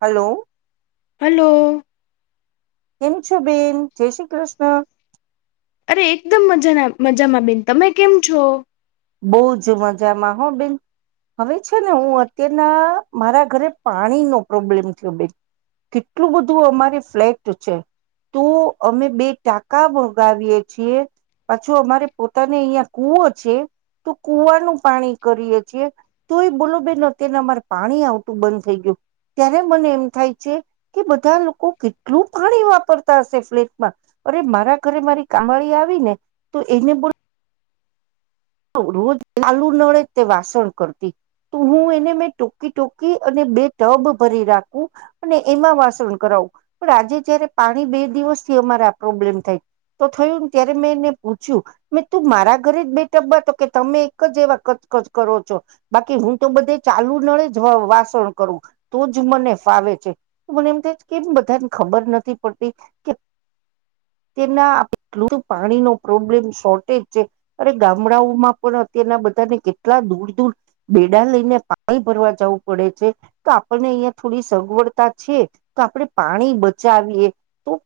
Hello hello કેમ છો બેન જય શ્રી કૃષ્ણ અરે એકદમ મજાના મજામાં બેન તમે કેમ છો બહુ જ મજામાં હો બેન હવે છે ને હું અત્યારના મારા ઘરે પાણીનો પ્રોબ્લેમ થયો બેન કેટલું બધું અમારી ફ્લેટ છે તો અમે બે ટાકા મગાવીએ છીએ પાછું અમારે પોતાને અહિયાં કુવો છે તો કુવાનું પાણી કરીએ છીએ તો એ બોલો બેન અત્યારે અમારે પાણી આવતું બંધ થઈ ગયું ત્યારે મને એમ થાય છે કે બધા લોકો કેટલું ઘણી વાપરતા હશે ફ્લેટમાં અરે મારા ઘરે મારી કામળી આવી ને તો એને બોલ રોજ ચાલુ નળે તે વાસણ કરતી તો હું એને મેં ટૂકી ટૂકી અને બે ટબ ભરી રાખું અને એમાં વાસણ કરાવ પણ આજે જયારે પાણી બે દિવસથી અમારા પ્રોબ્લેમ થાય તો થયું ને ત્યારે મેં એને પૂછ્યું મે તું મારા ઘરે જ બેઠ તો કે તમે એક જ એવા કચકચ કરો છો બાકી હું તો બધે ચાલુ નડે જ વાસણ કરું તો જ મને ફાવે છે મને એમ થાય કેમ બધાને ખબર નથી પડતી કે તેમના પાણીનુ પ્રોબ્લેમ શોર્ટેજ છે અરે ગામડાઓમાં પણ અત્યારના બધાને કેટલા દૂર દૂર બેડા લઈને પાણી ભરવા જવું પડે છે દે છે આપણને અહિયાં થોડી સગવડતા છે તો આપણે પાણી બચાવીએ તો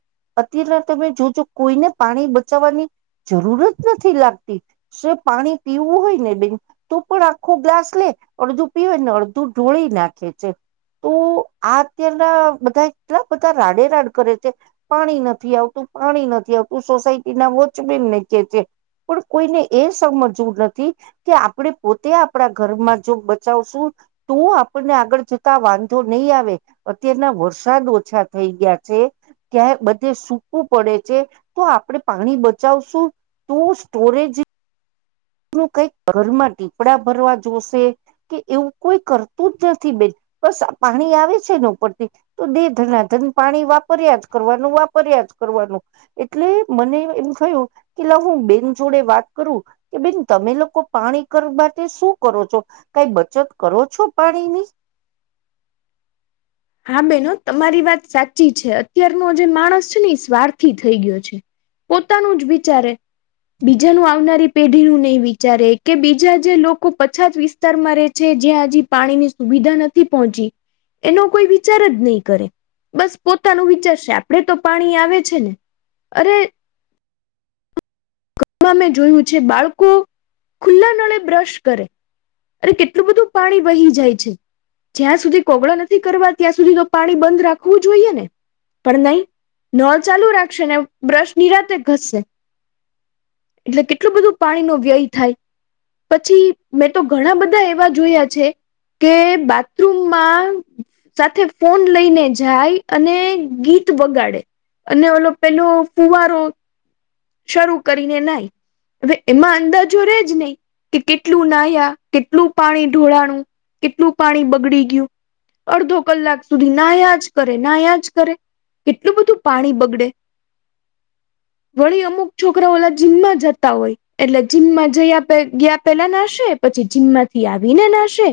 અત્યારે તમે જોજો કોઈને પાણી બચાવવાની જરૂર જ નથી લાગતી જે પાણી પીવું હોય ને બેન તું પણ આખો ગ્લાસ લે અડધું પીવે ને અડધું ઢોળી નાખે છે તો આ અત્યારના બધા એટલા બધા રાડેરાડ કરે છે પાણી નથી આવતું પાણી નથી આવતું સોસાયટી ના વોચમેન ને કે છે પણ કોઈને એ સમજવું નથી કે આપણેે પોતે આપણા ઘરમાં જો બચાવશું તો આપણને આગળ જતા વાંધો નહીં આવે અત્યારના વરસાદ ઓછા થઈ ગયા છે ત્યાં બધે સૂકવું પડે છે તો આપણેે પાણી બચાવશું તું સ્ટોરેજ નુ કઈક ઘરમાં દીપડા ભરવા જોશે કે એવું કોઈ કરતું જ નથી બેન બસ પાણી આવે છે ને ઉપરથી તો દે ધનણાધન પાણી વાપર્યા જ કરવાનું વાપર્યા જ કરવાનું એટલે મને એમ થયું કે હું બેન જોડે વાત કરું કે બેન તમે લોકો પાણી કરવા માટે શું કરો છો કઈ બચત કરો છો પાણી ની [unintelligible] હા બેનો તમારી વાત સાચી છે અત્યારનો જે માણસ છે ને એ સ્વાર્થી થઈ ગયો છે પોતાનું જ વિચારે બીજાનું આવનારી પેઢી નું નહી વિચારે કે બીજા જે લોકો પછાત વિસ્તારમાં રે છે હજી પાણી ની સુવિધા નથી પહોંચી એનો કોઈ વિચાર જ નહીં કરે બસ પોતાનું વિચારશે આપડે તો પાણી આવે છે ને અરે [inaudible] ઘમાં મેં જોયું છે બાળકો ખુલ્લા નળે બ્રશ કરે અરે કેટલું બધું પાણી વહી જાય છે જ્યાં સુધી કોગળો નથી થી કરવા ત્યાં સુધી તો પાણી બંધ રાખવું જોઈએ ને પણ નહીં ન ચાલુ રાખશે ને બ્રશ નિરાતે ઘસશે એટલે કેટલું બધું પાણી નો વ્યય થાય પછી મેં તો ઘણા બધા એવા જોયા છે કે બાથરૂમમાં સાથે ફોન લઈને જાય અને ગીત બગાડે અને ઓલો પેલો ફુવારો શરૂ કરીને નાઈ હવે એમાં અંદાજો રજ નહીં કે કેટલું નાયા કેટલું પાણી ઢોળાણું કેટલું પાણી બગડી ગયું અડધો કલાક સુધી નાયાજ કરે નાયાજ કરે કેટલું બધું પાણી બગડે [inaudible] વળી અમુક છોકરા ઓલા જીમમાં જતા હોય એટલે જીમમાં જયા ગયા પેલા નાશે પછી જીમમાંથી આવી ને નાશે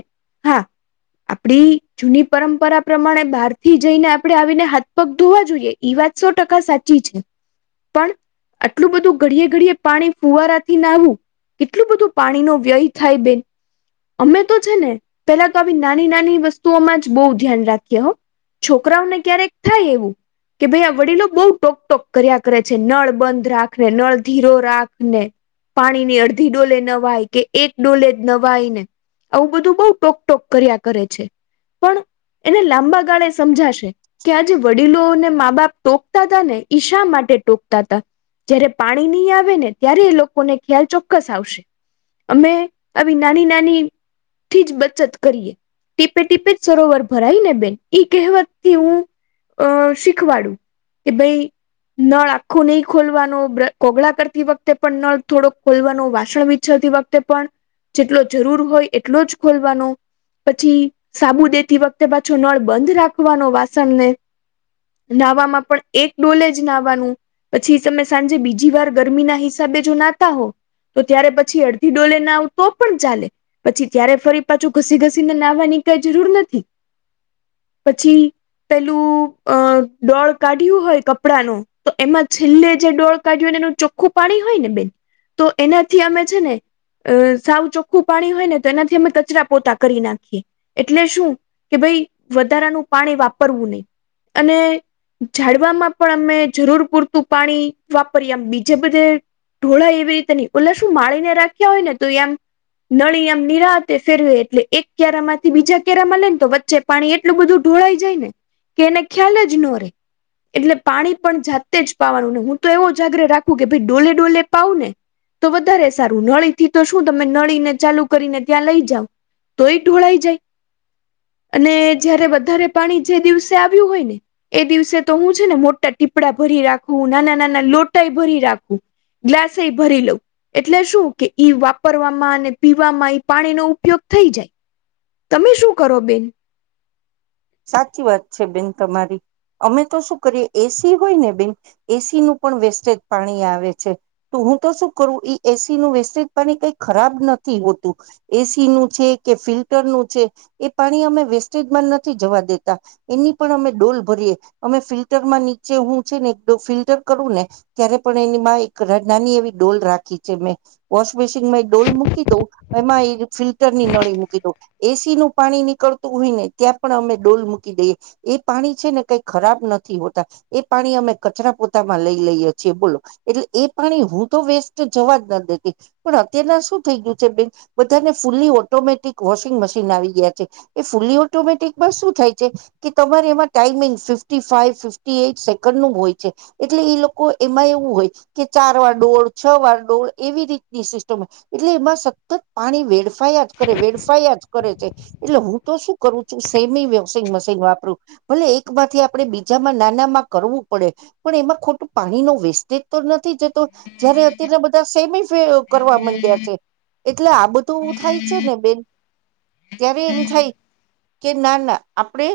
હા [inaudible] આપડી જૂની પરંપરા પ્રમાણે બહારથી જઈને આપડણે આવીને હાથ પગ ધોવા જોઈએ એવા સાતસો ટકા સાચી છે પણ આટલું બધું ઘડીએ ઘડી પાણી ફુવારાથી નાવું કેટલું બધું પાણીનો વ્યય થાય બેન અમે તો છે ને પેલા તો આવી નાની નાની વસ્તુઓમાં જ બહુ ધ્યાન રાખીએ હો છોકરાઓને ક્યારેક થાય એવું કે ભાઈ આ વડીલો બહુ ટોક ટોક કર્યા કરે છે નળ બંધ રાખને નળ ધીરો રાખને પાણી ની અડધી ડોલે નવાય કે એક ડોલે જ નવાય ને આવું બધું બઉુ ટોક ટોક કર્યા કરે છે પણ એને લાંબા ગાળે સમજાશે કે આજે વડીલોને મા બાપ ટોકતા તા ને ઈ શા માટે કે ટોકતા તા જય્યારે પાણી નહીં આવે ને ત્યારે એ લોકોને ખ્યાલ ચોક્કસ આવશે અમે આવી નાની નાની થી જ બચત કરીએ ટીપે ટીપે જ સરોવર ભરાય ને બેન ઈ કહેવતથી હું અ શીખવાડું કે ભાઈ નળ આખું નહી ખોલવાનો કોગળા કરતી વખતે પણ નળ થોડોક ખોલવાનો વાસણ વિછરતી વખતે પણ જેટલો જરૂર હોય એટલો જ ખોલવાનો પછી સાબુ દેતી વખતે પાછો નળ બંધ રાખવાનો વાસણને નાહવામાં પણ એક ડોલે જ નાહવાનું પછી તમે સાંજે બીજી વાર ગરમી ના હિસાબે જો નાતા હો તો જયારે પછી અડધી ડોલે નાવ‌ઉ તો પણ ચાલે પછી ત્યારે ફરી પાછું ઘસી ઘસીને નાહવાની કઈ જરૂર નથી [unintelligible] [unintelligible] પછી પેલું અ દોળ કાઢ્યું હોય કપડા ન તો એમાં છેલ્લે જે ડોળ કાઢ્યું ને એનું ચોખ્ખું પાણી હોય ને બેન તો એનાથી અમે છે ને અ સાવ ચોખ્ખું પાણી હોય ને તો એનાથી અમે કચરા પોતા કરી નાખીએ એટલે શું કે ભ વધારાનું પાણી વાપરવું નહી અને જાડવામાં પણ અમે જરૂર પૂર તું પાણી વાપરી આમ બીજે બધે ઢોળા એવી રીતે નહી ઓલે શું માળીને રાખ્યા હોય ને તું એમ નળી આમ નિરાતે ફેરવે એટલે એક કેરા માંથી બીજા કેરામાં લેને તો વચ્ચે પાણી એટલું બધું ઢોડાઈ જાયને કે એને ખ્યાલ જ ન રે એટલે પાણી પણ જાતે જ પાવાનું નહી હું તો એવો જાગ્રહ રાખું કે ભાઈ ડોલે ડોલે પાવ ને તો વધારે સારું નળી થી તો શું તમે નળીને ચાલુ કરીને ત્યાં લઈ જાાવ તો એ ઢોળાઇ જાય [inaudible] [inaudible] અને જયારે વધારે પાણી જે દિવસે આવ્યું હોય ને એ દિવસે તો હું છે ને મોટા ટીપડા ભરી રાખવું નાના નાના લોટા ભરી રાખું ગ્લાસ એ ભરી લઉં એટલે શું કે ઈ વાપરવામાં અને પીવામાં ઈ પાણીનો ઉપયોગ થઈ જાય તમે શું કરો બેન સાચી વાત છે બેન તમારી અમે તો શું કરીએ એસી હોય ને બેન એસી નું પણ વેસ્ટેજ પાણી આવે છે હું તો શું કરું ઈ એસી નું વેસ્ટેજ પાણી કઈ ખરાબ નથી હોતું એસી નું છે કે ફિલ્ટર નું છે એ પાણી અમે વેસ્ટેજ માં નથી નથી જવા દેતા એની પણ અમે ડોલ ભરીએે અમે ફિલ્ટર માં નીચે હું છે ને ફિલ્ટર કરું ને ત્યારે પણ એની માં એક રડાની ની એક એવી ડોલ રાખી છે મેં વોશ બેશીન માં ઈ ડોલ મૂકી દ‌ઉ એમાં ઇ ફિલ્ટર ની નળી મૂકી દ‌ઉ એસી નું પાણી નીકળતું હોય ને ત્યાં પણ અમે ડોલ મૂકી દઈએ એ પાણી છે ને કઈ ખરાબ નથી હોતા એ પાણી અમે કચરા પોતા માં લઈ લઈએ છી બોલો એટલે એ પાણી હું તો વેસ્ટ જવા જ ના દેતી પણ અત્યારના શું થઈ ગયું છે બે બધાને ફુલી ઓટોમેટિક વોશિંગ મશીન આવી ગયા છે એ ફુલી ઓટોમેટિક બસ શું થાય છે કે તમારે એમાં timing fifty five fifty eight second નું હોય છે એટલે એટલે એ લોકો એમાં એવું હોય કે ચાર વાર ડોળ છ વાર ડોળ એવી રીતની સિસ્ટમ હોય એટલે એમાં સતત પાણી વેડફાયા જ કરે વેડફાયા જ કરે છે એટલે હું તો શું કરું છું સેમી વોશિંગ મશીન વાપરુ ભલે એક માંથી આપણે બીજામાં નાના માં કરવું પડે પણ એમાં ખોટ પાણી નો વેસ્ટેજ તો નથી જતો જયારે અત્યારના બધા સેમી કરવા માંડ્યા છે. એટલે આ બધું થાય છે ને બેન ત્યારે એમ થાય કે ના ના આપણેે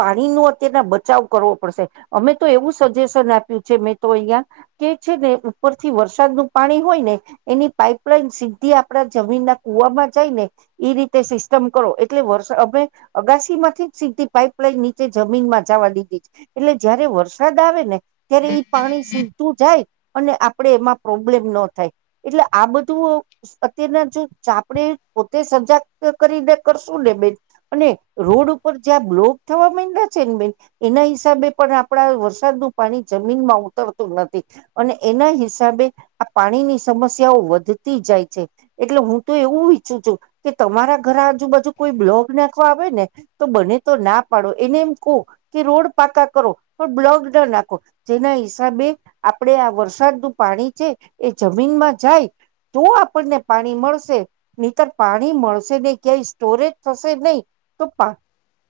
પાણી નો અત્યારના બચાવ કરવો પડશે અમે તો એવું સજેશન આપ્યું છે મેં તો અહીયાં કે છે ને ઉપરથી વરસાદ નું પાણી હોય ને એની પાઈપલાઈન સીધી આપડા જમીન કૂવામાં જાય ને એ રીતે સિસ્ટમ કરો એટલે વરસો અમે અગાસી માંથી જ સીધી પાઈપલાઈન નીચે જમીનમાં જવા દીધી છે એટલે જયારે વરસાદ આવે ને ત્યારે એઈ પાણી સીધુ જાય અને આપણે એમાં પ્રોબ્લેમ ન થાય એટલે આ બધું અત્યારના જો આપણેે પોતે સજાગત કરીને કરશું ને બેન અને રોડ ઉપર જ્યાં બ્લોક થવા માંડ્યા છે ને બેન એના હિસાબે પણ આપડા વરસાદ નું પાણી જમીનમાં ઉતરતું નથી અને એના હિસાબે આ પાણીની સમસ્યાઓ વધતી જાય છે એટલે હું તો એવું ઈચ્છું છું કે તમારા ઘર આજુબાજુ કોઈ બ્લોક નાખવા આવે ને તો બને તો ના પાડો એને એમ કહો કે રોડ પાકા કરો પણ બ્લોક ન નાખો જેના હિસાબે આપડે આ વરસાદ નું પાણી છે એ જમીનમાં જાય. તો આપણને પાણી મળશે નિતર પાણી મળશે ને ક્યાંય સ્ટોરેજ થશે નહીં તો. પા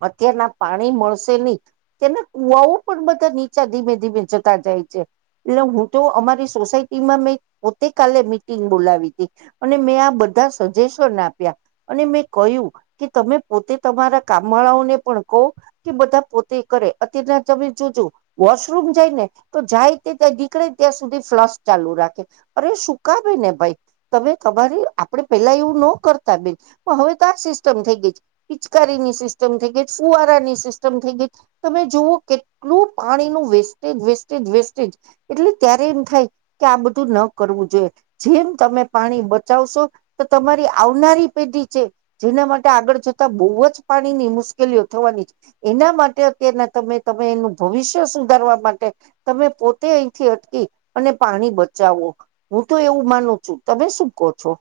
અત્યારના પાણી મળશે નહી તેના કુવાઓ પણ બધા નીચા ધીમે ધીમે જતા જાય છે. એટલે હું તો અમારી સોસાયટીમાં મેં પોતે કાલે મિટિંગ બોલાવી હતી અને મેં આ બ બધા સજેશન આપ્યા અને મેં કહ્યું. કે તમે પોતે તમારા કામ વાળાઓને પણ કહો કે બધા પોતે કરે અત્યારના તમે જો વોશરૂમ જાયને તો જાય તે નીકળે ત્યાં સુધી ફ્લસ ચાલુ રાખે. અરે [unintelligible] કેને ભાઈ તમે તમારે આપડે પેલા એવું ન કરતા બેન હવે તો સિસ્ટમ ગઈ છે. પિચકારીની સિસ્ટમ થઈ ગઈ ફુવારાની સિસ્ટમ થઈ ગઈ તમે જુઓ કે આટલું પાણી નું વેસ્ટેજ વેસ્ટેજ વેસ્ટેજ એટલે ત્યારે એમ થાય કે આ બધું ન કરવું જુએ. જેમ તમે પાણી બચાવશો તો તમારી આવનારી પેઢી છે જેના માટે આગળ જતા બહુ જ પાણીની મુશ્કેલીઓ થવાની છે એના માટે અત્યારના તમે એનું ભવિષ્ય સુધારવા માટે તમે પોતે અહીંથી અટકી અને પાણી બચાવો. હું તો એવું માનું છું. તમે શું કહો છો?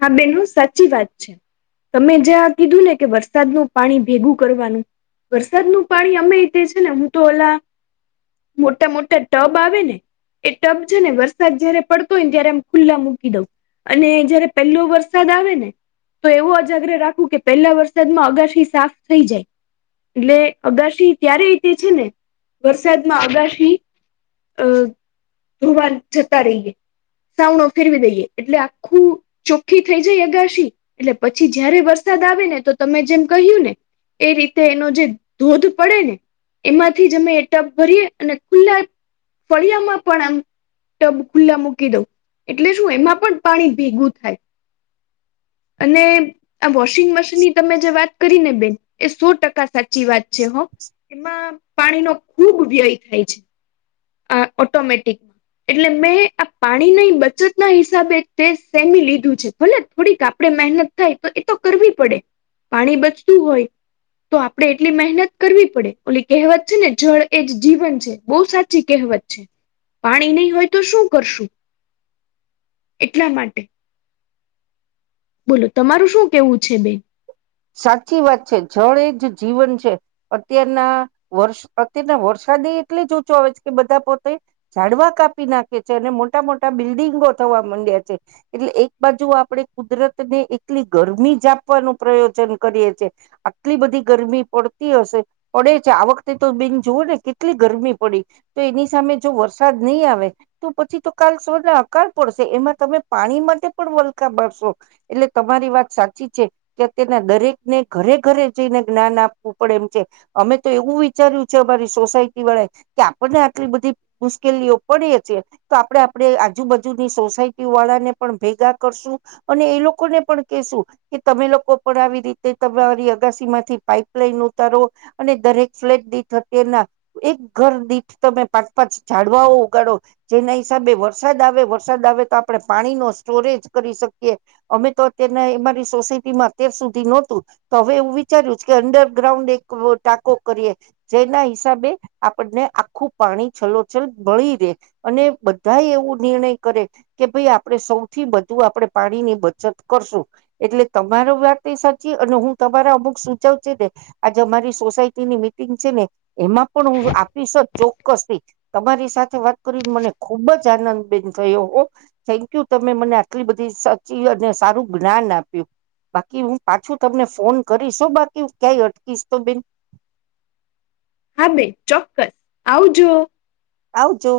હા બેન સાચી વાત છે. તમે જ્યાં કીધું ને કે વરસાદનું પાણી ભેગું કરવાનું. વરસાદનું પાણી અમે તે છે ને હું તો ઓલા મોટા મોટા ટબ આવે ને એ ટબ છે ને વરસાદ જયારે પડતો હોય ને ત્યારે આમ ખુલ્લા મૂકી દઉં અને જયારે પેલો વરસાદ આવે ને તો એવું અજાગ્ર રાખવું કે પહેલા વરસાદમાં અગાશી સાફ થઈ જાય. એટલે અગાશી ત્યારે તે છે ને વરસાદમાં અગાશી અ ધોવાન જતા રહીએ સાવણો ફેરવી દઈએ એટલે આખું ચોખ્ખી થઈ જાય અગાશી એટલે પછી જયારે વરસાદ આવે ને તો તમે જેમ કહ્યું ને એ રીતે એનો જે ધોધ પડે ને. એમાંથી જ અમે એ ટપ ભરીએ અને ખુલ્લા ફળિયામાં પણ આમ ટબ ખુલ્લા મૂકી દઉં એટલે શું એમાં પણ પાણી ભેંગું થાય અને આ વોશિંગ મશીનની તમે જે વાત કરીને બેન એ સો ટકા સાચી વાત છે. હો એમાં પાણીનો ખૂબ વ્યય થાય છે. આ ઓટોમેટિકમાં એટલે મેં આ પાણીની બચત ના હિસાબે તે સેમી લીધું છે ભલે થોડીક આપડે મહેનત થાય તો એ તો કરવી પડે. પાણી બચતું હોય તો આપડે એટલી મહેનત કરવી પડે ઓલી કહેવત છે ને જળ એ જ જીવન છે બહુ સાચી કહેવત પાણી નહી હોય તો શું કરશું એટલા માટે બોલો તમારું શું કેવું છે બેન સાચી વાત છે જળ એ જ જીવન છે અત્યારના વર્ષ અત્યારના વર્ષ વરસાદ એટલી જ ઊંછો આવે છે કે બધા પોતે ઝડવા કાપી નાખે છે અને મોટા મોટા બિલ્ડિંગો થવા મડયા છે એટલે એક બાજુ આપણે કુદરત ને એટલી ગરમી આપવાનું પ્રયોગ આટલી બધી ગરમી પડતી હશે પડે છે આ વખતે તો બેન જુઓ ને કેટલી ગરમી પડી તો એની સામે જો વરસાદ નહીં આવે તો પછી તો કાલ અંકાલ પડશે એમાં તમે પાણી માટે પણ વલખા ભરશો એટલે તમારી વાત સાચી છે કે તેના દરેકને ઘરે ઘરે જઈને જ્ઞાન આપવું પડે એમ છે અમે તો એવું વિચાર્યું છે અમારી સોસાયટી વાળા કે આપણને આટલી બધી મુશ્કેલીઓ પડે છે તો આપડે આપે આજુબાજુ ની સોસાયટી વાળા ને પણ ભેગા કરશું અને એ લોકોને પણ કશું કે તમે લોકો પણ આવી રીતે તમેરી અગાસી માંથી પાઈપલાઈન ઉતારો અને દરેક ફ્લેટ દિઠ અત્યના એક ઘર દીઠ તમે પાંચ પાંચ ઝાડવાઓ ઉગાડો જેના હિસાબે વરસાદ આવે વરસાદ વરસાદ આવે તો આપણે પાણી નો સ્ટોરેજ કરી શકીએ અમે તો અત્યના અમારી સોસાયટીમાં અત્યાર સુધી નહોતું તો હવે એવું વિચાર્યું કે અંડરગ્રાઉન્ડ એક ટાકો કરીએ જેના હિસાબે આપણને આખું પાણી છલોછલ ભળી દે અને બધા એવું નિર્ણય કરે કે ભાઈ આપણે સૌથી વધુ આપણે પાણી ની બચત કરશું એટલે તમારો વાત સાચી અને હું તમારા અમુક સુચવ છે ને આજે અમારી સોસાયટી ની મિટિંગ છે ને એમાં પણ હું આપીશક ચોક્કસથી તમારી સાથે વાત કરીને મને ખુબ જ આનંદ બેન થયો હો થેન્ક યુ તમે મને આટલી બધી સચી અને સારું જ્ઞાન આપ્યું બાકી હું પાછું તમને ફોન કરીશ બાકી ક્યાય અટકીશ તો બેન હા બેન ચોક્કસ આવજો આવજો